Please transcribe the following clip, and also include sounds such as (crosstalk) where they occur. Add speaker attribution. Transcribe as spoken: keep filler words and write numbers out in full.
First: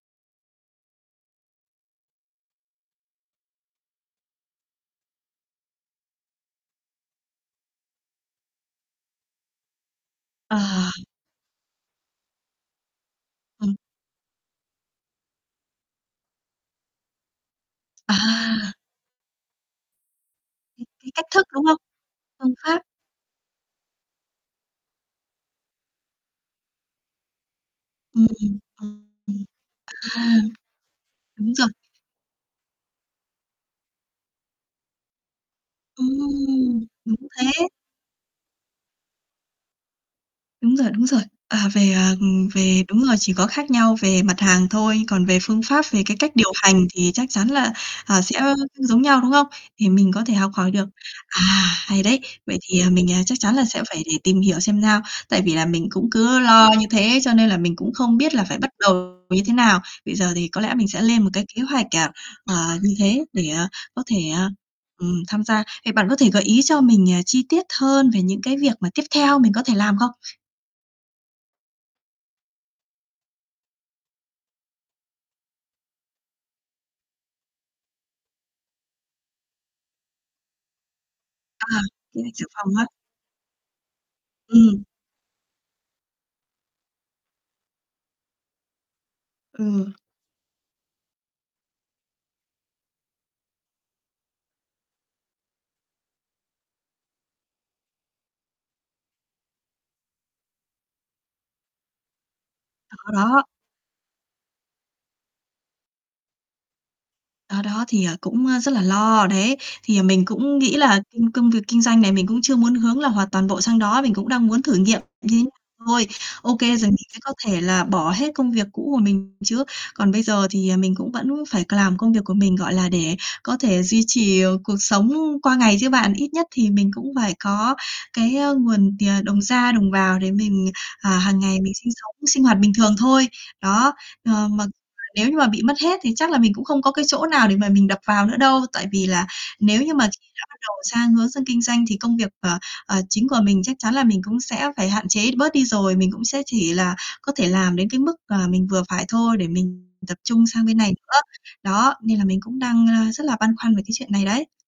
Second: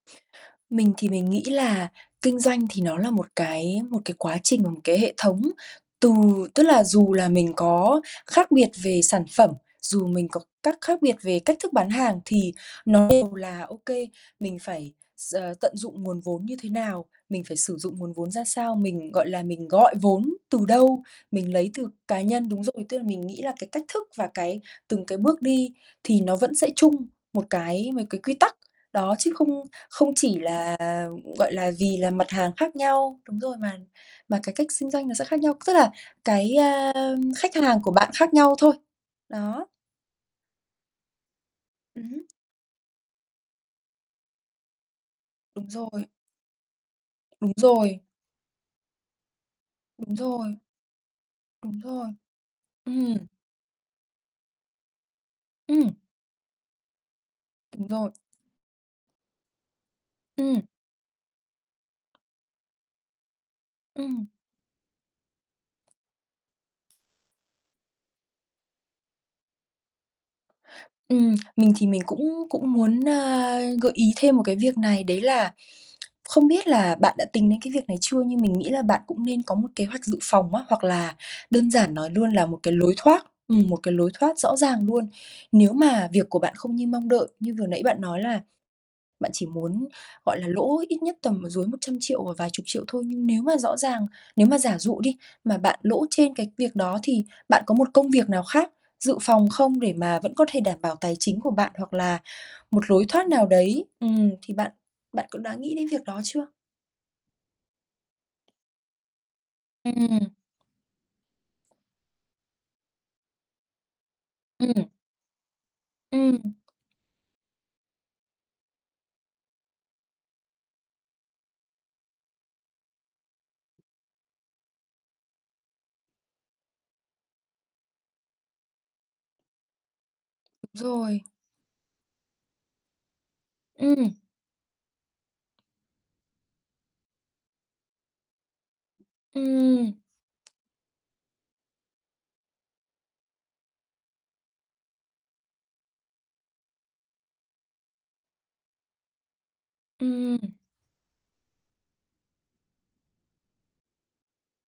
Speaker 1: Mình thì mình nghĩ là kinh doanh thì nó là một cái một cái quá trình, cái hệ thống từ tức là dù là mình có khác biệt về sản phẩm, dù mình có
Speaker 2: Ờ.
Speaker 1: cắt khác biệt về cách thức bán hàng thì nó đều là
Speaker 2: Ừm.
Speaker 1: OK mình phải s tận dụng nguồn vốn như thế nào, mình phải sử dụng nguồn vốn ra
Speaker 2: À.
Speaker 1: sao, mình, gọi là, mình gọi vốn từ
Speaker 2: Cái
Speaker 1: đâu
Speaker 2: cái cách thức,
Speaker 1: mình
Speaker 2: đúng
Speaker 1: lấy
Speaker 2: không?
Speaker 1: từ cá nhân
Speaker 2: Phương
Speaker 1: đúng
Speaker 2: pháp.
Speaker 1: rồi, tức là mình nghĩ là cái cách thức và cái từng cái bước đi thì nó vẫn sẽ chung một cái mấy cái
Speaker 2: Ừm,
Speaker 1: quy tắc.
Speaker 2: ừm,
Speaker 1: Đó, chứ
Speaker 2: ừm.
Speaker 1: không không
Speaker 2: À!
Speaker 1: chỉ là gọi
Speaker 2: Đúng rồi.
Speaker 1: là, vì là mặt hàng khác nhau, đúng rồi, mà mà cái cách xinh doanh nó sẽ khác nhau. Tức là cái,
Speaker 2: Ừm,
Speaker 1: a,
Speaker 2: đúng
Speaker 1: khách
Speaker 2: thế!
Speaker 1: hàng của bạn khác nhau thôi. Đó.
Speaker 2: Đúng rồi, đúng rồi. À, về,
Speaker 1: Ừm
Speaker 2: à,
Speaker 1: hứm.
Speaker 2: ừm, về đúng rồi, chỉ có khác nhau về mặt hàng thôi, còn về phương
Speaker 1: Đúng
Speaker 2: pháp, về
Speaker 1: rồi.
Speaker 2: cái cách điều hành thì chắc chắn
Speaker 1: Đúng
Speaker 2: là,
Speaker 1: rồi.
Speaker 2: à, sẽ, ơ, giống nhau, đúng không? Thì mình
Speaker 1: Đúng
Speaker 2: có thể học
Speaker 1: rồi.
Speaker 2: hỏi được. À,
Speaker 1: Đúng
Speaker 2: hay
Speaker 1: rồi.
Speaker 2: đấy. Vậy thì, ờ, mình, ờ,
Speaker 1: Ừm.
Speaker 2: chắc chắn là sẽ phải để tìm hiểu xem sao. Tại vì là mình
Speaker 1: Ừm.
Speaker 2: cũng cứ lo như thế cho nên là mình
Speaker 1: Đúng
Speaker 2: cũng
Speaker 1: rồi.
Speaker 2: không biết là phải bắt đầu như thế nào. Bây giờ thì có
Speaker 1: Ừm.
Speaker 2: lẽ mình sẽ lên một cái kế hoạch, à, ờ, như thế để, ờ, có
Speaker 1: Ừm.
Speaker 2: thể, ờ, ừm, tham gia. Vậy bạn có thể gợi ý cho mình, à, chi tiết hơn về những cái việc mà tiếp theo mình có thể làm không?
Speaker 1: Ừm, mình thì mình cũng cũng muốn, a, gợi ý thêm một cái việc này đấy là (tsk) không biết là bạn đã tính đến cái việc này chưa nhưng mình nghĩ là bạn cũng nên có một kế hoạch dự phòng á, hoặc là
Speaker 2: À,
Speaker 1: đơn giản nói
Speaker 2: kế
Speaker 1: luôn
Speaker 2: hoạch dự
Speaker 1: là một
Speaker 2: phòng
Speaker 1: cái
Speaker 2: á.
Speaker 1: lối thoát ừm, một cái lối thoát rõ
Speaker 2: Ừm.
Speaker 1: ràng luôn. Nếu mà việc của bạn không như mong đợi như vừa nãy bạn nói là bạn chỉ muốn,
Speaker 2: Ờ.
Speaker 1: gọi là, lỗ ít nhất mà tầm dưới một trăm triệu và vài chục triệu thôi, nhưng nếu mà rõ ràng nếu mà giả dụ đi mà bạn lỗ trên cái việc đó thì bạn có một công việc nào khác dự phòng không? Để mà vẫn có thể đảm bảo tài chính của bạn hoặc là một
Speaker 2: Đó,
Speaker 1: lối thoát
Speaker 2: đó.
Speaker 1: nào đấy, ừm, thì bạn bạn cũng đã nghĩ đến việc đó chưa?
Speaker 2: Đó đó thì, ờ, cũng, a, rất là lo, đấy. Thì, ờ, mình
Speaker 1: Ừm.
Speaker 2: cũng nghĩ là kinh công việc kinh doanh này mình cũng chưa muốn hướng là hoàn toàn bộ sang đó, mình cũng đang muốn
Speaker 1: Ừm.
Speaker 2: thử nghiệm nghế thôi.
Speaker 1: Ừm.
Speaker 2: OK, rồi mình sẽ có thể là bỏ hết công việc cũ của mình chứ. Còn bây giờ thì, à, mình cũng vẫn phải c làm công việc của mình, gọi là, để có thể duy trì, ờ, cuộc sống qua ngày chứ bạn, ít nhất thì mình cũng phải có cái á nguồn tiền, đồng ra đồng vào để mình, à,
Speaker 1: Rồi.
Speaker 2: hàng ngày mình sinh sống, sinh hoạt bình thường thôi. Đó,
Speaker 1: Ừm.
Speaker 2: ờ, mà (unintelligible) nếu như mà bị mất hết thì chắc là mình cũng không có cái chỗ nào để mà mình đập vào nữa đâu. Tại vì là nếu
Speaker 1: Ừm.
Speaker 2: như mà khi đã bắt đầu sang hướng sang kinh doanh thì công việc, ờ, ờ, chính của mình chắc chắn là mình cũng sẽ phải hạn chế bớt đi rồi, mình cũng sẽ chỉ là có thể làm đến cái mức, à, mình vừa phải thôi để mình tập
Speaker 1: Ừm.
Speaker 2: trung sang bên này nữa. Đó, nên là mình cũng đang, a, rất là băn khoăn về cái chuyện này đấy.